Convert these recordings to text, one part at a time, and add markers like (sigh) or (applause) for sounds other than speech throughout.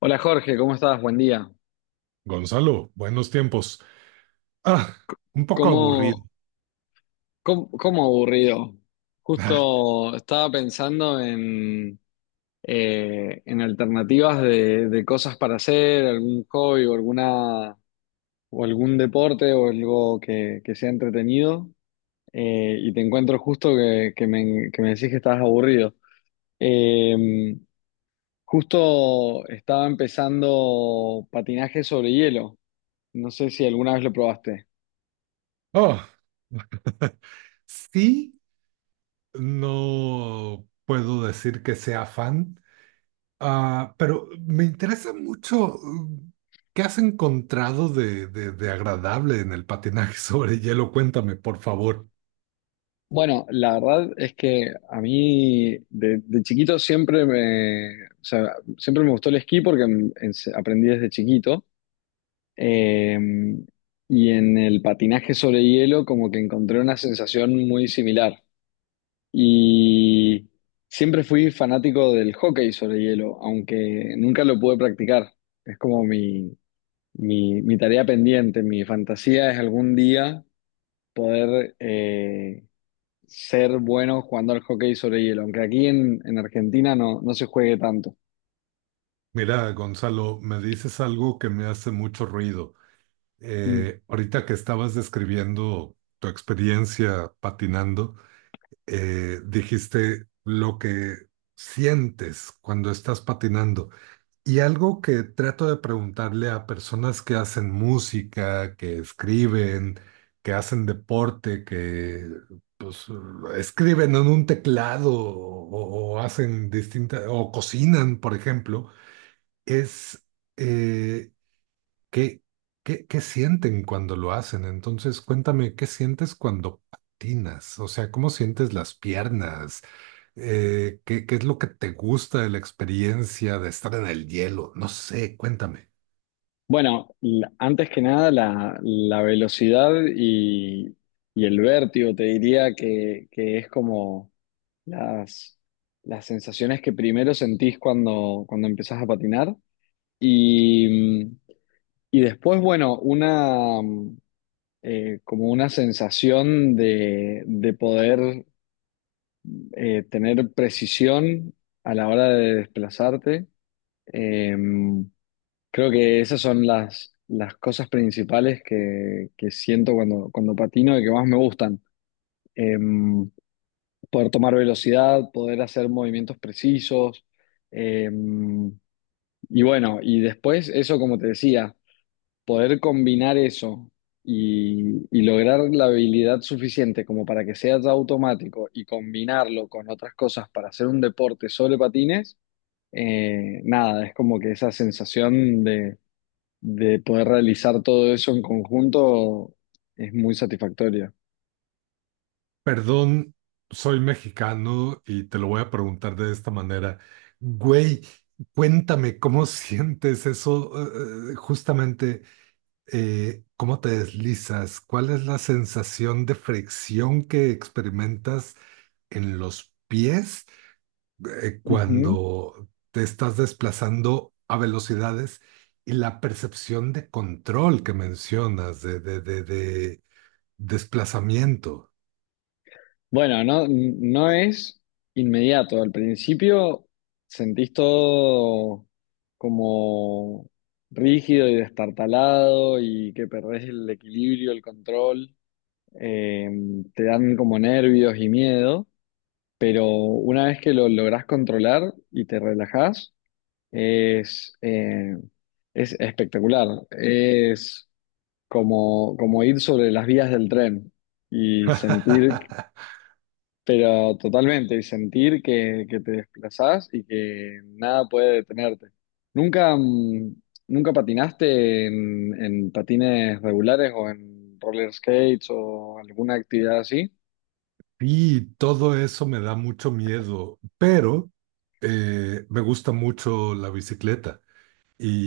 Hola Jorge, ¿cómo estás? Buen día. Gonzalo, buenos tiempos. Ah, un poco aburrido. ¿Cómo, cómo aburrido? Ah, Justo estaba pensando en alternativas de cosas para hacer, algún hobby o, alguna, o algún deporte o algo que sea entretenido y te encuentro justo que me decís que estás aburrido. Eh, Justo estaba empezando patinaje sobre hielo. No sé si alguna vez lo probaste. oh, (laughs) sí, no puedo decir que sea fan, pero me interesa mucho qué has encontrado de agradable en el patinaje (laughs) sobre hielo. Cuéntame, por favor. Bueno, la verdad es que a mí de chiquito siempre me, o sea, siempre me gustó el esquí porque aprendí desde chiquito. Eh, y en el patinaje sobre hielo como que encontré una sensación muy similar. Y siempre fui fanático del hockey sobre hielo, aunque nunca lo pude practicar. Es como mi tarea pendiente, mi fantasía es algún día poder ser bueno jugando al hockey sobre hielo, aunque aquí en Argentina no, no se juegue tanto. Mira, Gonzalo, me dices algo que me hace mucho ruido. Mm. Ahorita que estabas describiendo tu experiencia patinando, dijiste lo que sientes cuando estás patinando. Y algo que trato de preguntarle a personas que hacen música, que escriben, que hacen deporte, que pues, escriben en un teclado o hacen distintas, o cocinan, por ejemplo, es eh, ¿Qué, qué sienten cuando lo hacen? Entonces, cuéntame, ¿qué sientes cuando patinas? O sea, ¿cómo sientes las piernas? ¿Qué es lo que te gusta de la experiencia de estar en el hielo? No sé, cuéntame. Bueno, antes que nada, la velocidad y el vértigo, te diría que es como las, las sensaciones que primero sentís cuando empezás a patinar. Y, y después, bueno, una como una sensación de poder tener precisión a la hora de desplazarte. Eh, Creo que esas son las cosas principales que siento cuando patino y que más me gustan. Eh, Poder tomar velocidad, poder hacer movimientos precisos. eh, y bueno, y después eso como te decía poder combinar eso y lograr la habilidad suficiente como para que sea ya automático y combinarlo con otras cosas para hacer un deporte sobre patines, nada, es como que esa sensación de poder realizar todo eso en conjunto es muy satisfactoria. Perdón, soy mexicano y te lo voy a preguntar de esta manera. Güey, cuéntame, ¿cómo sientes eso? Justamente ¿cómo te deslizas? ¿Cuál es la sensación de fricción que experimentas en los pies Ujú. cuando te estás desplazando a velocidades y la percepción de control que mencionas, de desplazamiento? Bueno, no, no es inmediato. Al principio sentís todo como rígido y destartalado y que perdés el equilibrio, el control. Eh, Te dan como nervios y miedo, pero una vez que lo lográs controlar y te relajás, es, eh, es espectacular. Es como, como ir sobre las vías del tren y sentir (laughs) pero totalmente, y sentir que te desplazás y que nada puede detenerte. ¿Nunca, mm, nunca patinaste en patines regulares o en roller skates o alguna actividad así? Y todo eso me da mucho miedo, pero me gusta mucho la bicicleta.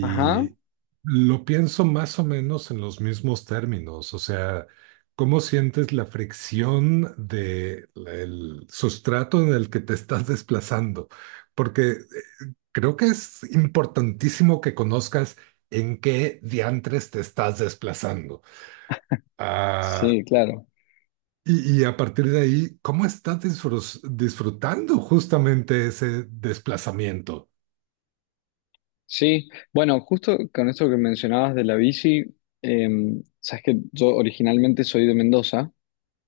Ajá, lo pienso más o menos en los mismos términos, o sea, ¿cómo sientes la fricción del sustrato en el que te estás desplazando? Porque creo que es importantísimo que conozcas en qué diantres te estás desplazando. Ah, sí, claro. y, y a partir de ahí, ¿cómo estás disfrutando justamente ese desplazamiento? Sí, bueno, justo con esto que mencionabas de la bici, sabes que yo originalmente soy de Mendoza,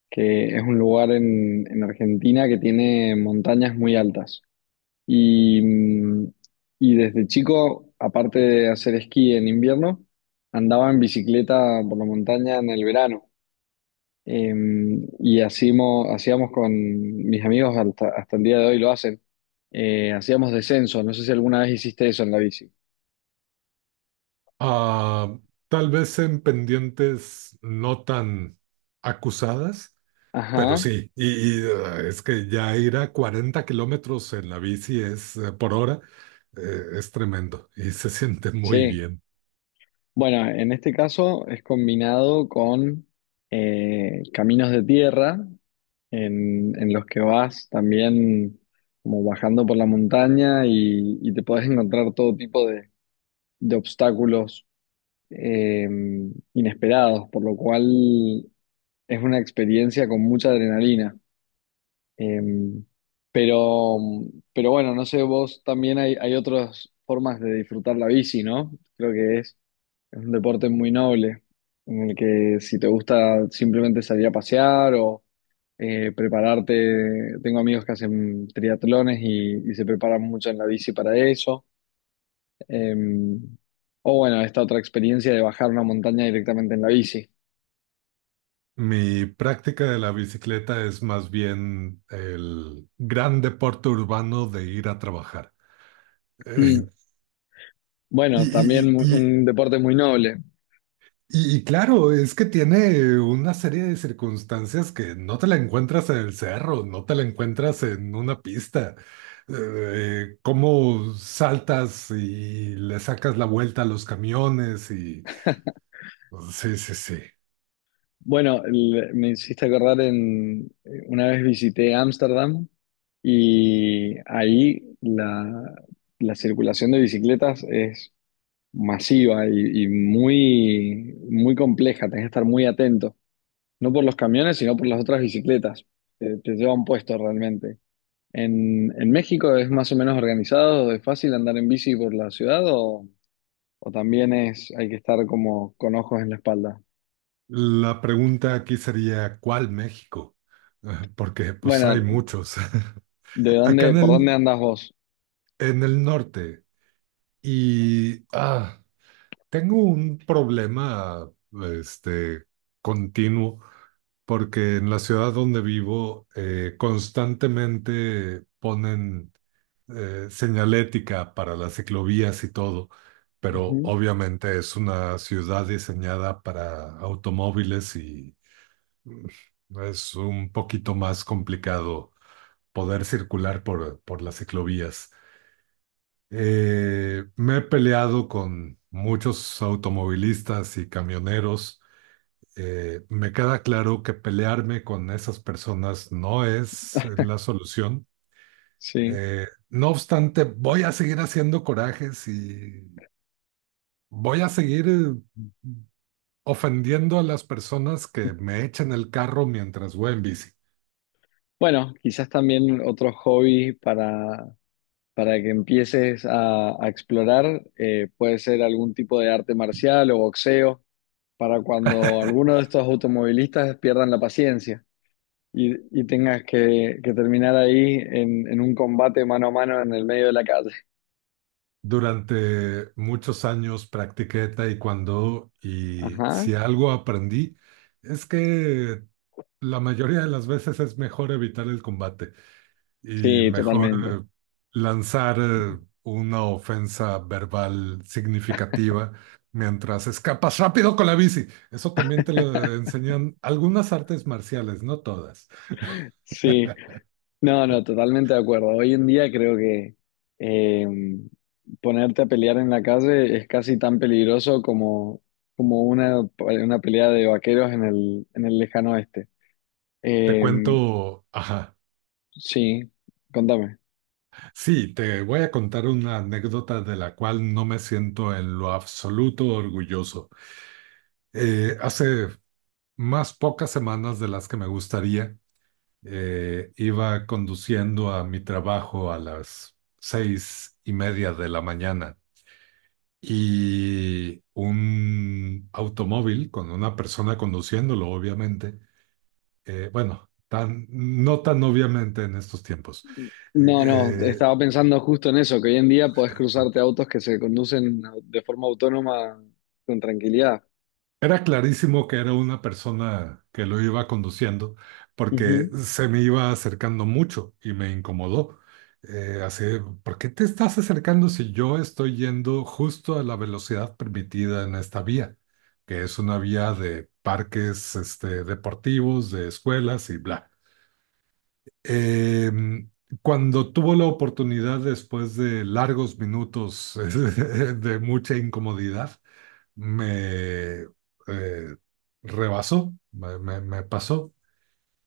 que es un lugar en Argentina que tiene montañas muy altas. Y y desde chico, aparte de hacer esquí en invierno, andaba en bicicleta por la montaña en el verano. Eh, y hacíamos con mis amigos, hasta el día de hoy lo hacen, hacíamos descenso. No sé si alguna vez hiciste eso en la bici. Ah, Tal vez en pendientes no tan acusadas, pero Ajá, sí, es que ya ir a 40 kilómetros en la bici es, por hora es tremendo y se (laughs) siente muy sí. bien. Bueno, en este caso es combinado con caminos de tierra en los que vas también como bajando por la montaña y te podés encontrar todo tipo de obstáculos eh, inesperados, por lo cual es una experiencia con mucha adrenalina. Eh, pero, pero bueno, no sé, vos también hay otras formas de disfrutar la bici, ¿no? Creo que es un deporte muy noble, en el que si te gusta simplemente salir a pasear o prepararte, tengo amigos que hacen triatlones y se preparan mucho en la bici para eso. Eh, o bueno, esta otra experiencia de bajar una montaña directamente en la bici. Mi práctica de la bicicleta es más bien el gran deporte urbano de ir a trabajar. Eh, Mm. (laughs) y, Bueno, también y- y- un deporte muy noble. Y, y claro, es que tiene una serie de circunstancias que no te la encuentras en el cerro, no te la encuentras en una pista. Cómo saltas y le sacas la vuelta a los camiones y... Sí, sí, sí. Bueno, me hiciste acordar en una vez visité Ámsterdam y ahí la circulación de bicicletas es masiva y muy, muy compleja, tenés que estar muy atento, no por los camiones, sino por las otras bicicletas, te llevan puesto realmente. En México es más o menos organizado, es fácil andar en bici por la ciudad o también es, hay que estar como con ojos en la espalda. La pregunta aquí sería, ¿cuál México? (laughs) Porque pues hay Bueno, muchos. (laughs) Acá ¿por dónde andas vos? en el norte y tengo un problema este, continuo porque en la ciudad donde vivo constantemente ponen señalética para las ciclovías y todo, pero Ujú, obviamente es una ciudad diseñada para automóviles y es un poquito más complicado poder circular por las ciclovías. Me he peleado con muchos automovilistas y camioneros, me queda claro que pelearme con esas personas no es la solución. sí. No obstante, voy a seguir haciendo corajes y voy a seguir ofendiendo a las personas que me echan el carro mientras voy en bici. Bueno, quizás también otro hobby para que empieces a explorar. Puede ser algún tipo de arte marcial o boxeo, para cuando alguno de estos automovilistas pierdan la paciencia y, y tengas que terminar ahí en un combate mano a mano en el medio de la calle. Durante muchos años practiqué taekwondo y Ajá. si algo aprendí es que la mayoría de las veces es mejor evitar el combate. Y Sí, mejor totalmente. Lanzar una ofensa verbal significativa mientras escapas rápido con la bici. Eso también te lo enseñan algunas artes marciales, no todas. Sí, no, no, totalmente de acuerdo. Hoy en día creo que eh, ponerte a pelear en la calle es casi tan peligroso como, como una pelea de vaqueros en el lejano oeste. Te Eh, cuento, ajá, sí, contame. sí, te voy a contar una anécdota de la cual no me siento en lo absoluto orgulloso. Hace más pocas semanas de las que me gustaría. Iba conduciendo a mi trabajo a las 6:30 de la mañana y un automóvil con una persona conduciéndolo, obviamente, bueno, tan, no tan obviamente en estos tiempos. eh, No, no, eh, estaba pensando justo en eso, que hoy en día podés cruzarte autos que se conducen de forma autónoma con tranquilidad. Era clarísimo que era una persona que lo iba conduciendo porque Ujú. se me iba acercando mucho y me incomodó. Así, ¿por qué te estás acercando si yo estoy yendo justo a la velocidad permitida en esta vía? Que es una vía de parques, este, deportivos, de escuelas y bla. Eh, Cuando tuvo la oportunidad, después de largos minutos (laughs) de mucha incomodidad, me eh, rebasó, me pasó.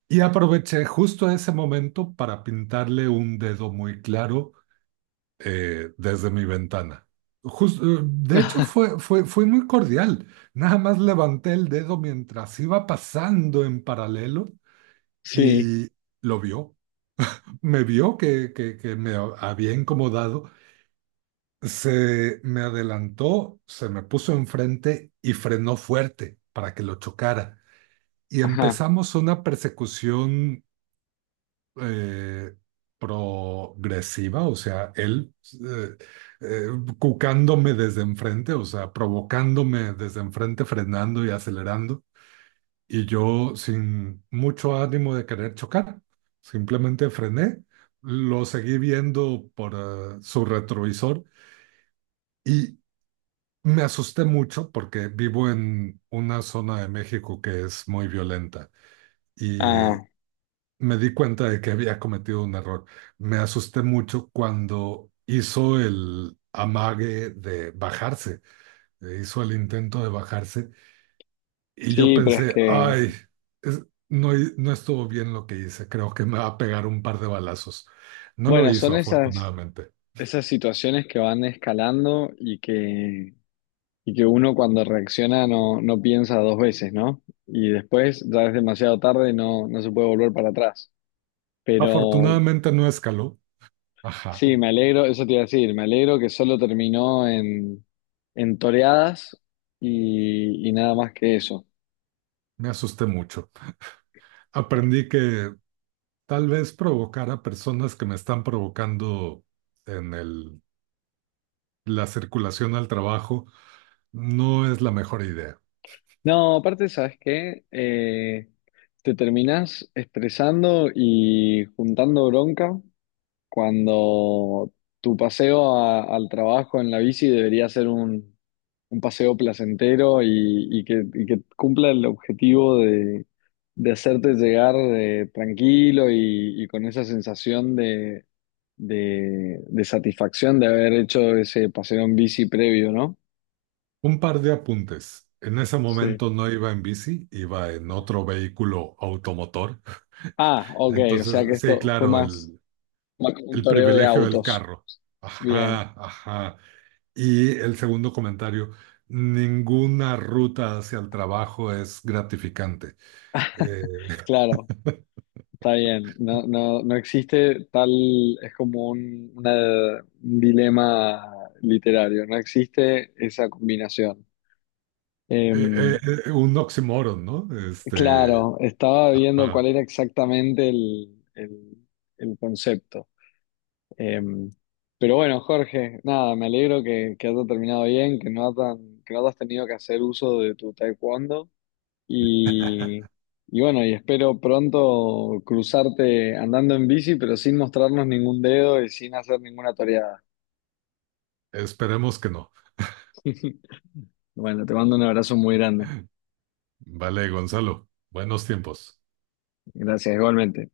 Y aproveché justo ese momento para pintarle un dedo muy claro desde mi ventana. De hecho, (laughs) fue muy cordial. Nada más levanté el dedo mientras iba pasando en paralelo Sí, y lo vio, me vio que me había incomodado, se me adelantó, se me puso enfrente y frenó fuerte para que lo chocara. Y ajá. empezamos una persecución eh, progresiva, o sea, él eh, eh, cucándome desde enfrente, o sea, provocándome desde enfrente, frenando y acelerando, y yo sin mucho ánimo de querer chocar, simplemente frené, lo seguí viendo por su retrovisor y me asusté mucho porque vivo en una zona de México que es muy violenta y Ah, me di cuenta de que había cometido un error. Me asusté mucho cuando hizo el amague de bajarse, hizo el intento de bajarse. Y yo sí, pero es pensé, que, ay, es- no, no estuvo bien lo que hice, creo que me va a pegar un par de balazos. No lo bueno, hizo, son esas, afortunadamente. esas situaciones que van escalando y que uno cuando reacciona no, no piensa dos veces, ¿no? Y después ya es demasiado tarde y no, no se puede volver para atrás. Pero Afortunadamente no escaló. Ajá, sí, me alegro, eso te iba a decir, me alegro que solo terminó en toreadas y nada más que eso. me asusté mucho. Aprendí que tal vez provocar a personas que me están provocando en la circulación al trabajo no es la mejor idea. No, aparte, ¿sabes qué? Te terminás estresando y juntando bronca cuando tu paseo al trabajo en la bici debería ser un paseo placentero y que cumpla el objetivo de hacerte llegar tranquilo y con esa sensación de satisfacción de haber hecho ese paseo en bici previo, ¿no? Un par de apuntes. En ese Sí. momento no iba en bici, iba en otro vehículo automotor. Ah, ok, o sea que Entonces, sí, esto fue claro, más, más como un el toreo de privilegio del autos. carro. Bien, Ajá, ajá. Y el segundo comentario, ninguna ruta hacia el trabajo es gratificante. Eh, claro. Está bien, no, no, no existe tal, es como un dilema literario, no existe esa combinación. eh, eh, Em, un oxímoron, ¿no? Este, claro, estaba viendo ajá. cuál era exactamente el concepto. Em, pero bueno, Jorge, nada, me alegro que haya terminado bien, que no, tan, que no has tenido que hacer uso de tu taekwondo. Y, y bueno, y espero pronto cruzarte andando en bici, pero sin mostrarnos ningún dedo y sin hacer ninguna toreada. Esperemos que no. (laughs) Bueno, te mando un abrazo muy grande. Vale, Gonzalo, buenos tiempos. Gracias, igualmente.